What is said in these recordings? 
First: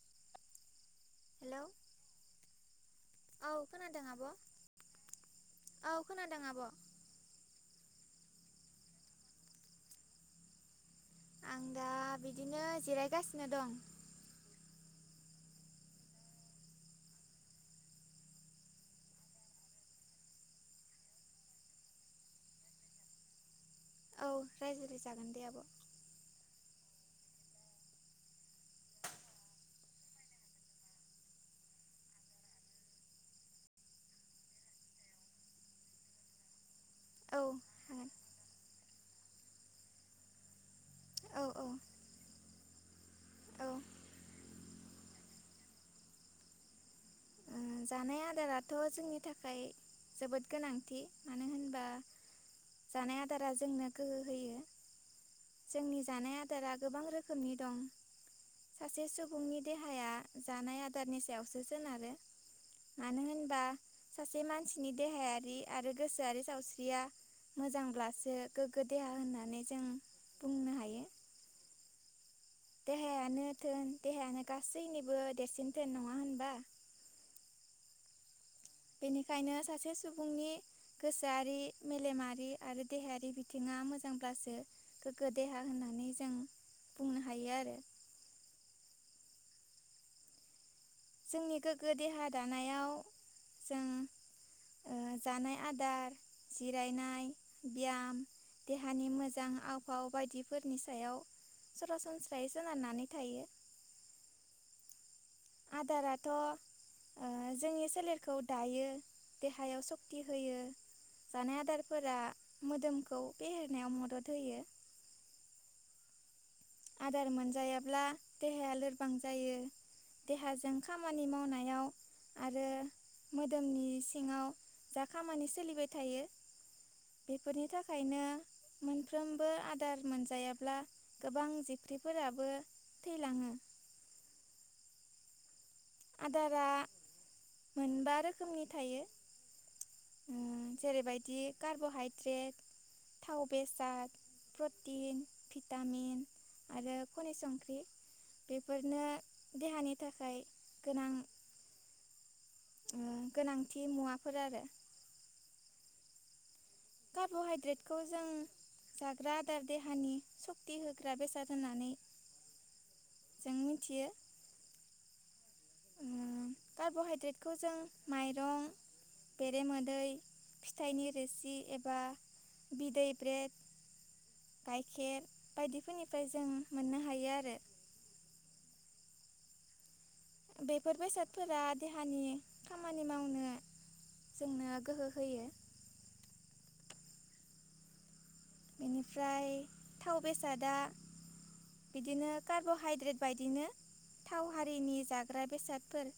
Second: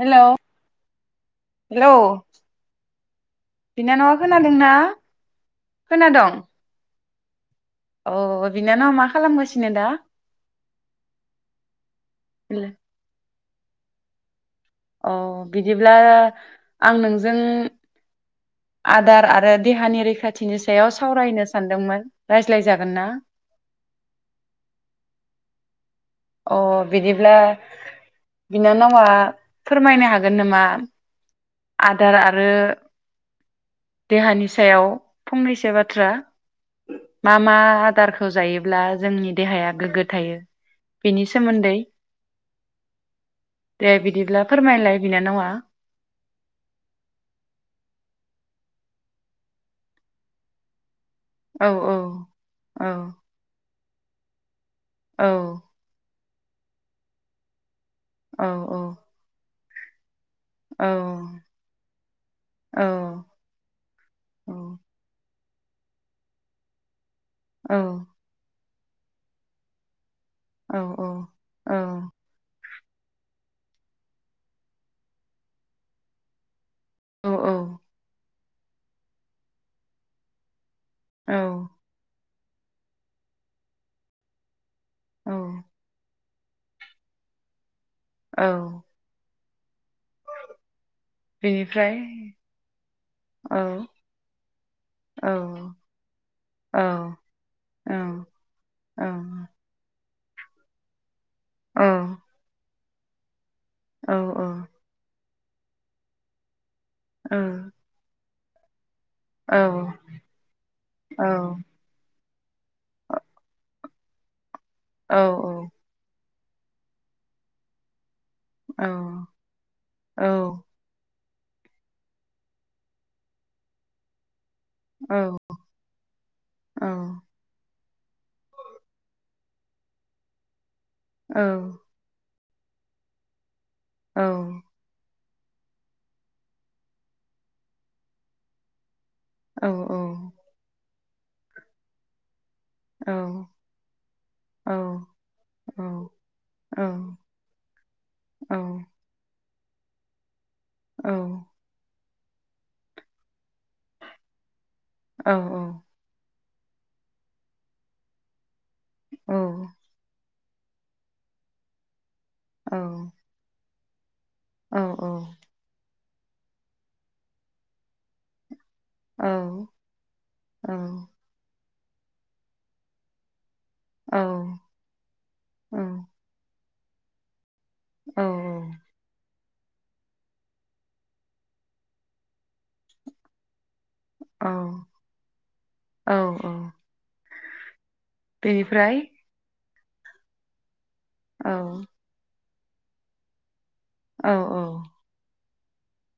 Hello. Hello औ खोनादों बिनानावा आब' खोनादोंना औ खोनादों खोनादोंं। आब' औ बिनानाव मा खालामगासिनो दा? आं दा बिदिनो जिरायगा नो दं। अ बिदिब्ला आं नोंजों आदार आरो देहानि रैखाथिनि सायाव सावरायनो सानदोंमोन रायज्लाय जागोन ना? औ रायज्लायजागोन दे आब'। अ बिदिब्ला बिनानावा फोरमायनो हागोन नामा आदार आरो देहानि सायाव फंनैसो बाथ्रा। मा औ मा हागोन आदारखौ जायोब्ला। जोंनि देहाया गोग्गो थायो। बेनि औ औ सोमोन्दै औ ओ दे बिदिब्ला फोरमायलाय बिनानावा। जानाय आदाराथ' जोंनि थाखाय जोबोद गोनांथि। मानो औ होनबा औ औ। जानाय आदारा जोंनो गोहो होयो औ जोंनि जानाया। आदारा गोबां रोखोमनि दं। औ सासेे सुबुंनि देहाया। जानाय औ आदारनि सायावसो सोनारो। औ मानो होनबा सासे औ मानसिनि देहा देहायारि आरो गोसोआरि सावस्रिया। मोजांब्लासो गोगो देहा होननानै जों। बुंनो औ हायो औ औ। देहायानो थोन देहायानो गासैनिबो देरसिन थोन नङा होनबा? औ औ। बेनिखायनो सासे सुबुंनि। औ गोसोआरि मेलेमा। [unintelligible] आरो देहायारि बिथिङा मोजांब्लासो औ गोग्गो देहा होननानै जों बुंनो हायो आरो औ जोंनि गोग्गो बेनिफ्राय देहा दानायाव औ जों औ जानाय आदार औ जिरायनाय औ ब्याम औ देहानि मोजां आवहाव बायदिफोरनि सायाव औ सासनस्रायै सोनारनानै। थायो। औ औ। आदाराथ' ओ जोंनि सोलेरखौ दायो, देहायाव सक्ति होयो जानाय आदारफोरा। मोदोमखौ फेहेरनायाव मदद होयो। औ औ। आदार मोनजायाब्ला देहाया लोरबां जायो देहाजों खामानि मानि मावनायाव आरो मोदोमनि सिङाव जा खामानि सोलिबाय थायो बेफोरनि थाखायनो मोनफ्रोम बो आदार मोनजायाब्ला औ। फोराबो थैलाङो। औ। आदारा मोनबा रोखोमनि थायो। औ औ। ओ जेरैबायदि कार्बहाइद्रेट थाव बेसाद प्रटिन भिटामिन आरो खनि संख्रि बेफोरनो देहानि थाखाय औ। उम गोनांथि मुवाफोर आरो। औ औ। कार्ब'हाइद्रेटखौ जों जाग्रा आदार देहानि स थि होग्रा बेसाद होनानै औ मिथियो। औ औ कार्ब'हाइद्रेटखौ जों माइरं औ बेरेमोदै औ फिथाइनि रोसि एब बा बिदै ब्रेद औ गाइखेर बायदिफोरनिफ्राय जों मोननो हायो आरो औ औ बेफोर बेसादफोरा देहानि खामानि मावनो औ जोंनो गोहो होयो औ औ बेनिफ्राय थाव बेसादादा औ कार्ब'हाइद्रेट बायदिनो औ थाव औ हारिनि जाग्रा बेसादफोर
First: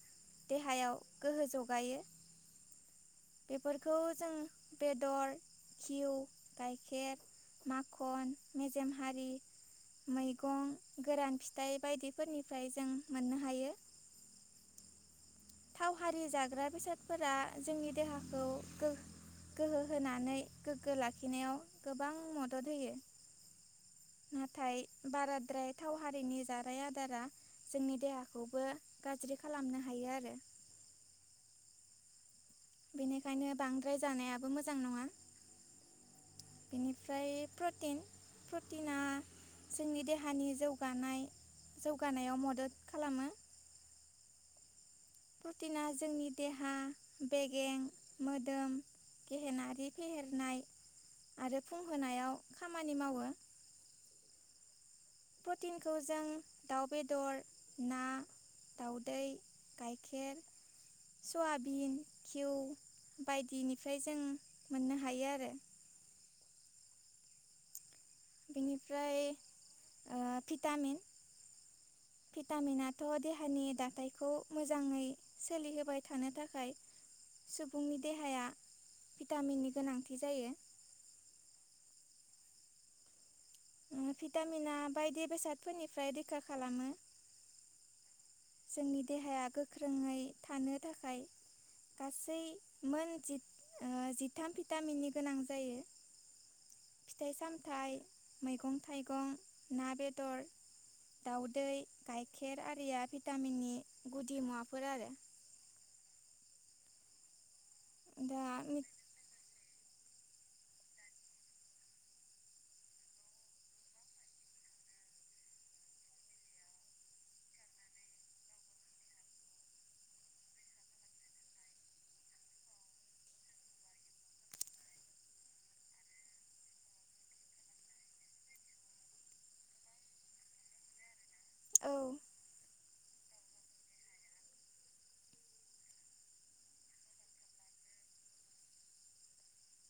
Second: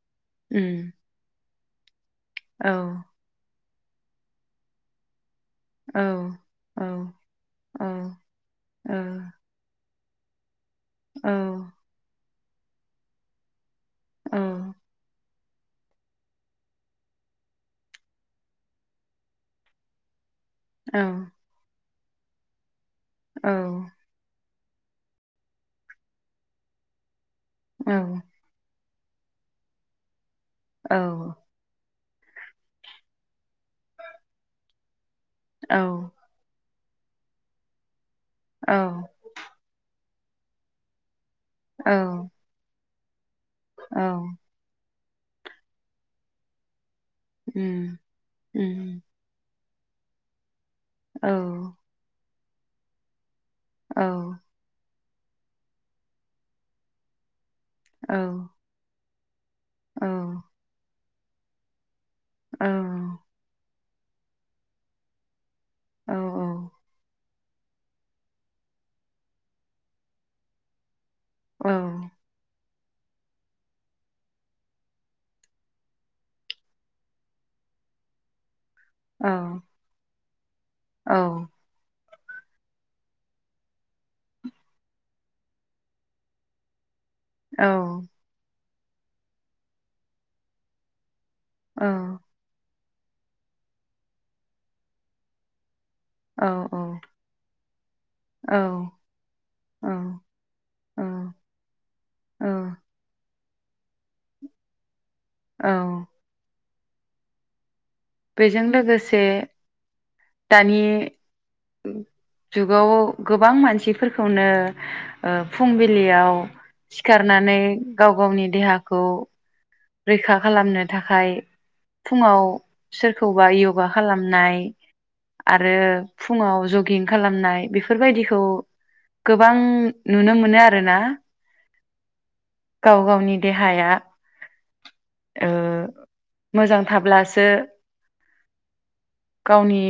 उम देहायाव गोहो जौ जगायो औ बेफोरखौ जों बेदर औ घिउ औ गाइखेर औ माखन औ मेजेम हारि मैगं गोरान फिथाइ बायदि फोरनिफ्राय जों मोननो हायो औ थाव हारि जाग्रा बेसादफोरा जोंनि देहाखौ गो गोहो होनानै औ गोग्गो लाखिनायाव गोबां मदद होयो औ नाथाय बाराद्राय थाव हारिनि जानाय आदारा जोंनि देहाखौबो गाज्रि खालामनो हायो आरो औ बेनिखायनो बांद्राय जानायाबो मोजां नङा औ बिनिफ्राय प्रटिन प्रटिना जोंनि देहा हानि जौगानाय जौगानायाव मदद खालामो औ प्रटिना जोंनि देहा बेगें उम मोदोम गहेनाथ बिदि फेहेरनाय औ आरो फुं होनायाव खामानि मावो औ प्रटिनखौ जों दाउ बेदर औ गायखेर सयाबिन खिउ औ बायदिनि ओमफ्राय जों मोननो हायो आरो औ बेनिफ्राय भिटामिन फिथामिना गथ' देहानि दाथायखौ मोजाङै सोलिहोबाय थानो थाखाय सुबुंनि देहाया भिटामिननि गोनांथि बिदि जायो औ भिटामिना बायदि बेसादफोरनिफ्राय रैखा खालामो औ जोंनि देहाया गोख्रोङै थानो थाखाय गासै मोन जि-जिथाम भिटामिननि गोनां जायो फिथाइ सामथायाइ औ मैगं थाइगं ना औ बेदर औ दाउदै औ गाइखेर आरिया फि भिटामिननि गुदि मुवाफोर आरो औ दा बेजों लोगोसे दानि जुगाव गोबां मानसिफोरखौनो फुंबिलियाव सिखारनानै गाव गावनि देहाखौ रैखा खालामनो थाखाय फुङाव सोरखौबा यगा खालामनाय आरो फुङाव जगिं खालामनाय बेफोरबायदिखौ गोबां नुनो मोनो आरोना औ गाव गावनि देहाया मोजां थाब्लासो गावनि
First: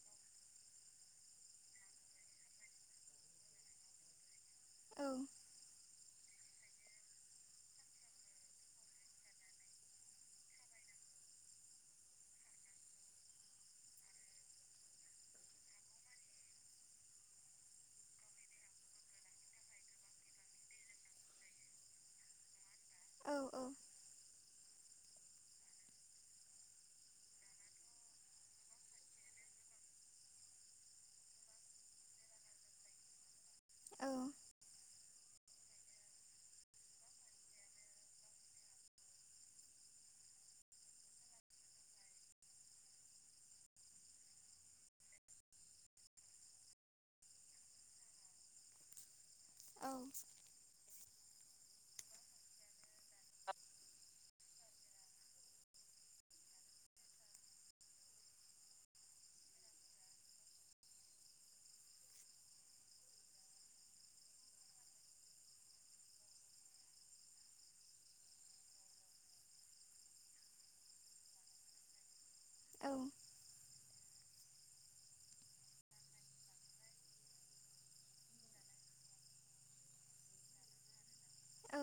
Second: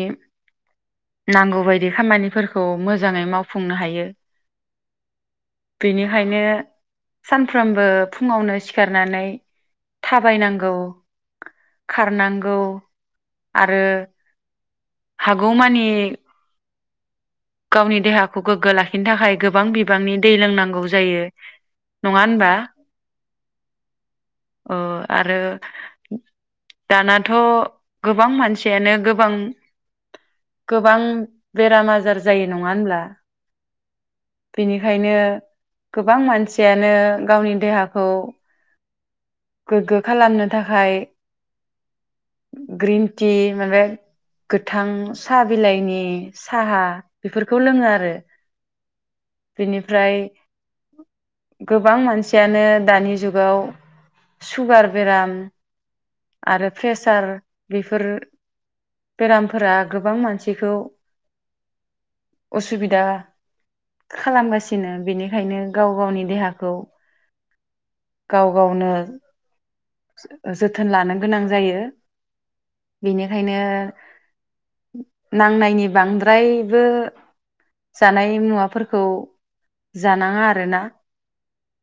नांगौबायदि खामानिफोरखौ मोजाङै मावफुंनो हायो औ बेनिखायनो सानफ्रोमबो फुङावनो सिखारनानै थाबायनांगौ खारनांगौ आरो हागौ मानि गावनि देहाखौ गोग्गो लाखिनो थाखाय गोबां बिबांनि दै लोंनांगौ जायो नङा होनबा औ अ आरो दानाथ' गोबां मानसियानो गोबां गोबां बेराम आजार जायो नङा होनब्ला औ बिनि ओंखायनो गोबां मानसियानो गावनि देहाखौ गोग्गो खालामनो थाखाय ग्रिन टि माना गोथां साहा बिलाइनि साहा बेफोरखौ लोङो आरो औ बेनिफ्राय गोबां मानसियानो दानि जुगाव सुगार बेराम आरो प्रेसार बेफोर बेरामफोरा गोबां मानसिखौ उसुबिदा खालामगासिनो बेनिखायनो गाव गावनि देहाखौ गाव गावनो जो जोथोन लानो गोनां जायो औ बेनिखायनो नांनायनि बांद्रायबो जानाय मुवाफोरखौ जानाङा आरोना औ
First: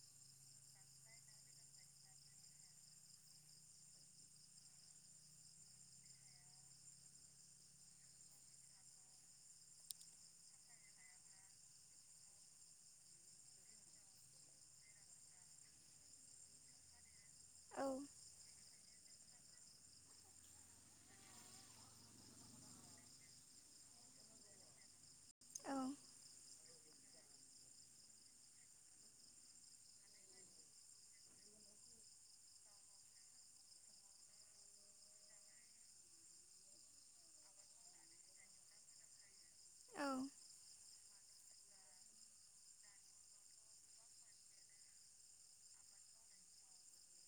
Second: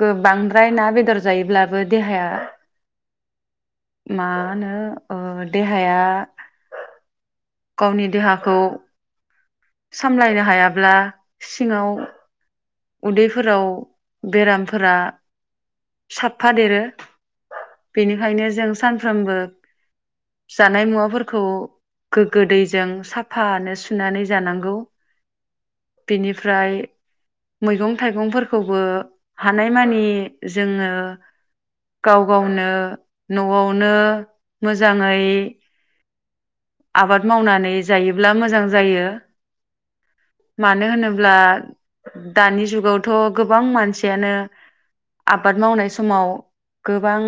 गोबांद्राय ना बेदर जायोब्लाबो देहाया मा होनो ओ देहाया गावनि देहाखौ सामलायनो हायाब्ला सिङाव उदैफोराव बेरामफोरा साफा देरो औ बेनिखायनो जों सानफ्रोमबो जानाय मुवाफोरखौ गोग्गो दैजों साफानो सुनानै जानांगौ बेनिफ्राय मैगं थाइगंफोरखौबो हानायमानि जोङो गाव गावनो न'आवनो मोजाङै आबाद मावनानै जायोब्ला मोजां जायो मानो होनोब्ला दानि जुगावथ' गोबां मानसियानो आबाद मावनाय समाव गोबां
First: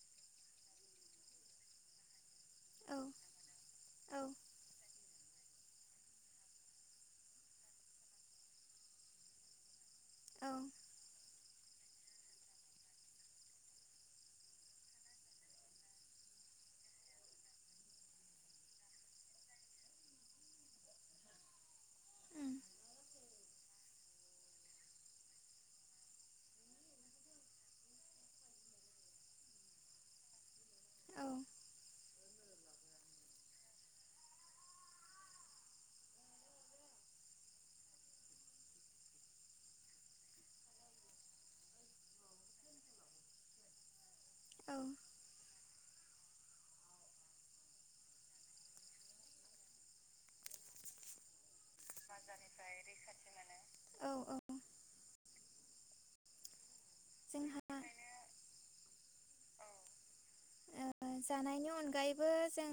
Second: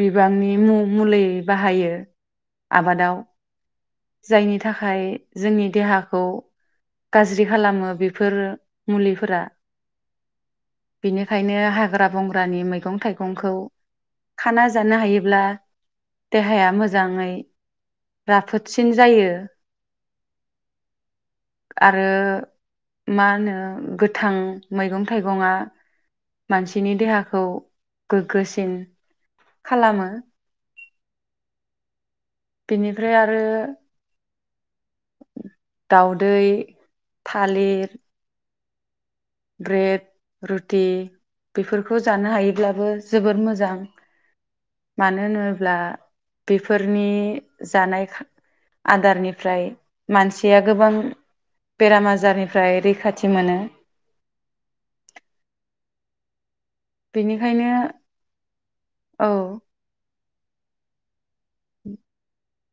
बिबांनि मु-मुलि बाहायो आबादाव जायनि थाखाय जोंनि देहाखौ गाज्रि खालामो बेफोर मुलिफोरा बिनो खायनो हाग्रा बंग्रानि मैगं थाइगंखौ खाना जानो हायोब्ला देहाया मोजाङै राफोदसिन जायो आरो मा होनो गोथां मैगं थाइगङा मानसिनि देहाखौ गोग्गोसिन खालामो बेनिफ्राय आरो दाउदै थालिर ब्रेड रुटि बेफोरखौ जानो हायोब्लाबो जोबोर मोजां मानो होनो अब्ला बेफोरनि जानाय आदारनिफ्राय मानसिया गोबां बेराम आजारनिफ्राय रैखाथि मोनो औ औ औ बेनिखायनो जोंहा औ ओ जानायनि अनगायैबो जों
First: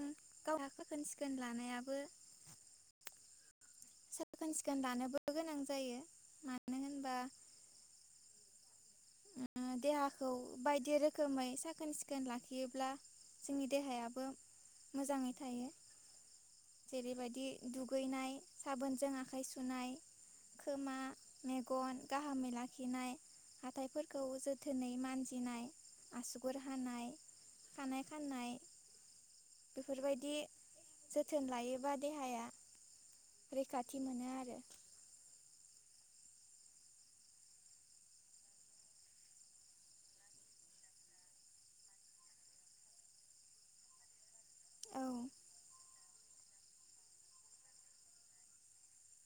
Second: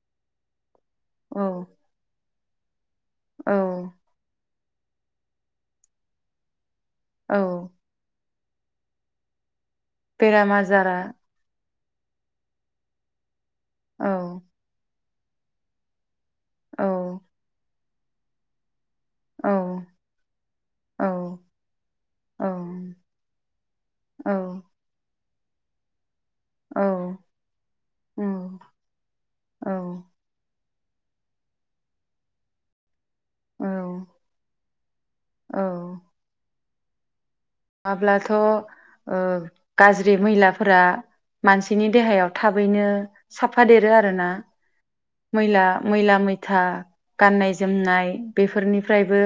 गावहा सिखोन औ लानायाबो औ [unintelligible] लानोबो गोनां जायो मानो होनबा औ देहाखौ बेराम बायदि आजारा रोखोमै साख साखोन सिखोन लाखियोब्ला जोंनि औ देहायाबो मोजाङै थायो औ जेरैबायदि दुखु दुगैनाय साबोन जों आखाइ सुनाय औ खोमा औ मेगन गाहामै लाखिनाय फोरखौ औ जोथोनै मानजिनाय आसुगुर औ हानाय खानाय औ खाननाय बेफोरबायदि जोथोन लायोबा देहाया औ रैखाथि मोनो आरो। हाब्लाथ ओ गाज्रि मैलाफोरा मानसिनि देहायाव थाबैनो साफादेरो आरोना। औ मैला मैला मैथा गाननाय जोमनाय बेफोरनिफ्रायबो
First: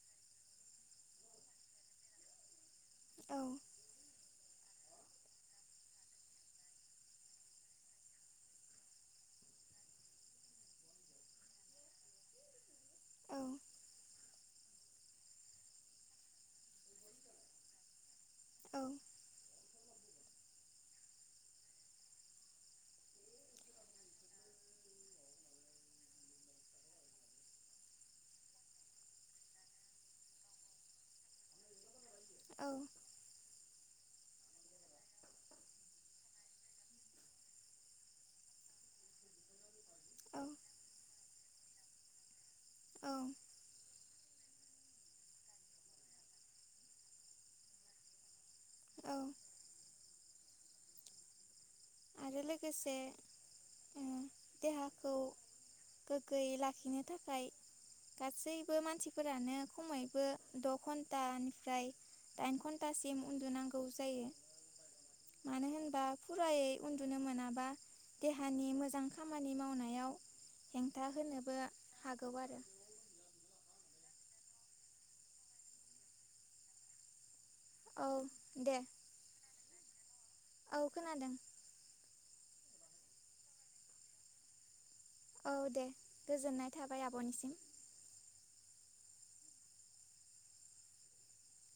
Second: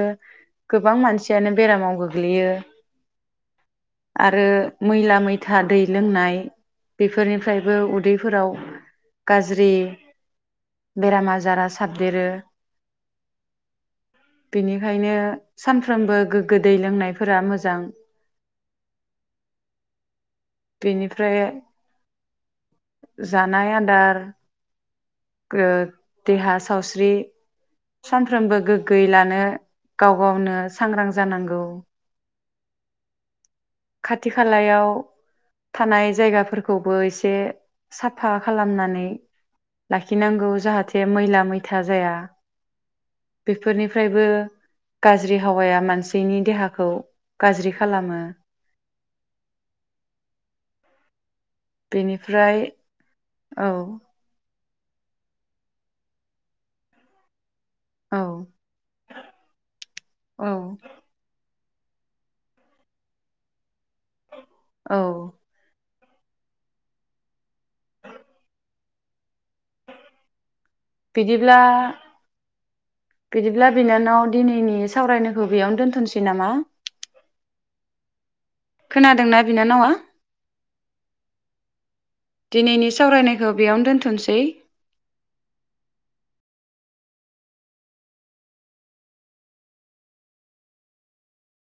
गोबां मानसियानो बेरामाव गोग्लैयो। औ। आरो मैला मैथा दै लोंनाय बेफोरनिफ्रायबो उदैफोराव गाज्रि बेराम आजारा साबदेरो। औ। बेनिखायनो सानफ्रोमबो गोग्गो दै लोंनायफोरा मोजां। औ। बेनिफ्राय जानाय आदार देहा सावस्रि सानफ्रोमबो गोग्गोय लानो गाव गावनो सांग्रां जानांगौ। औ। खाथि खालायाव थानाय जायगाफोरखौबो एसे साफा खालामनानै लाखिनांगौ जाहाथे मैला मैथा जाया। बेफोरनि निफ्रायबो गाज्रि हावाया मानसिनि देहाखौ गाज्रि खालामो। औ आरो बेनिफ्राय लोगोसे औ। देहाखौ गोग्गोयै लाखिनो थाखाय औ गासैबो मानसिफोरानो खमैबो औ द' घन्टा ओफ्राय दाइन घन्टासिम उन्दुनांगौ जायो। औ मानो होनबा फुरायै उन्दुनो मोनाबा देहानि मोजां खामानि मावनायाव हेंथा होनोबो बिदिब्ला हागौ आरो। बिदिब्ला बिनानाव दिनैनि सावरायनायखौ बेयावनो दोनथ'नोसै नामा। औ दे खोनादोंना बिनानावा। औ खोनादों। दिनैनि सावरायनायखौ बेयावनो दोनथ'सै। औ दे गोजोननाय थाबाय आब'निसिम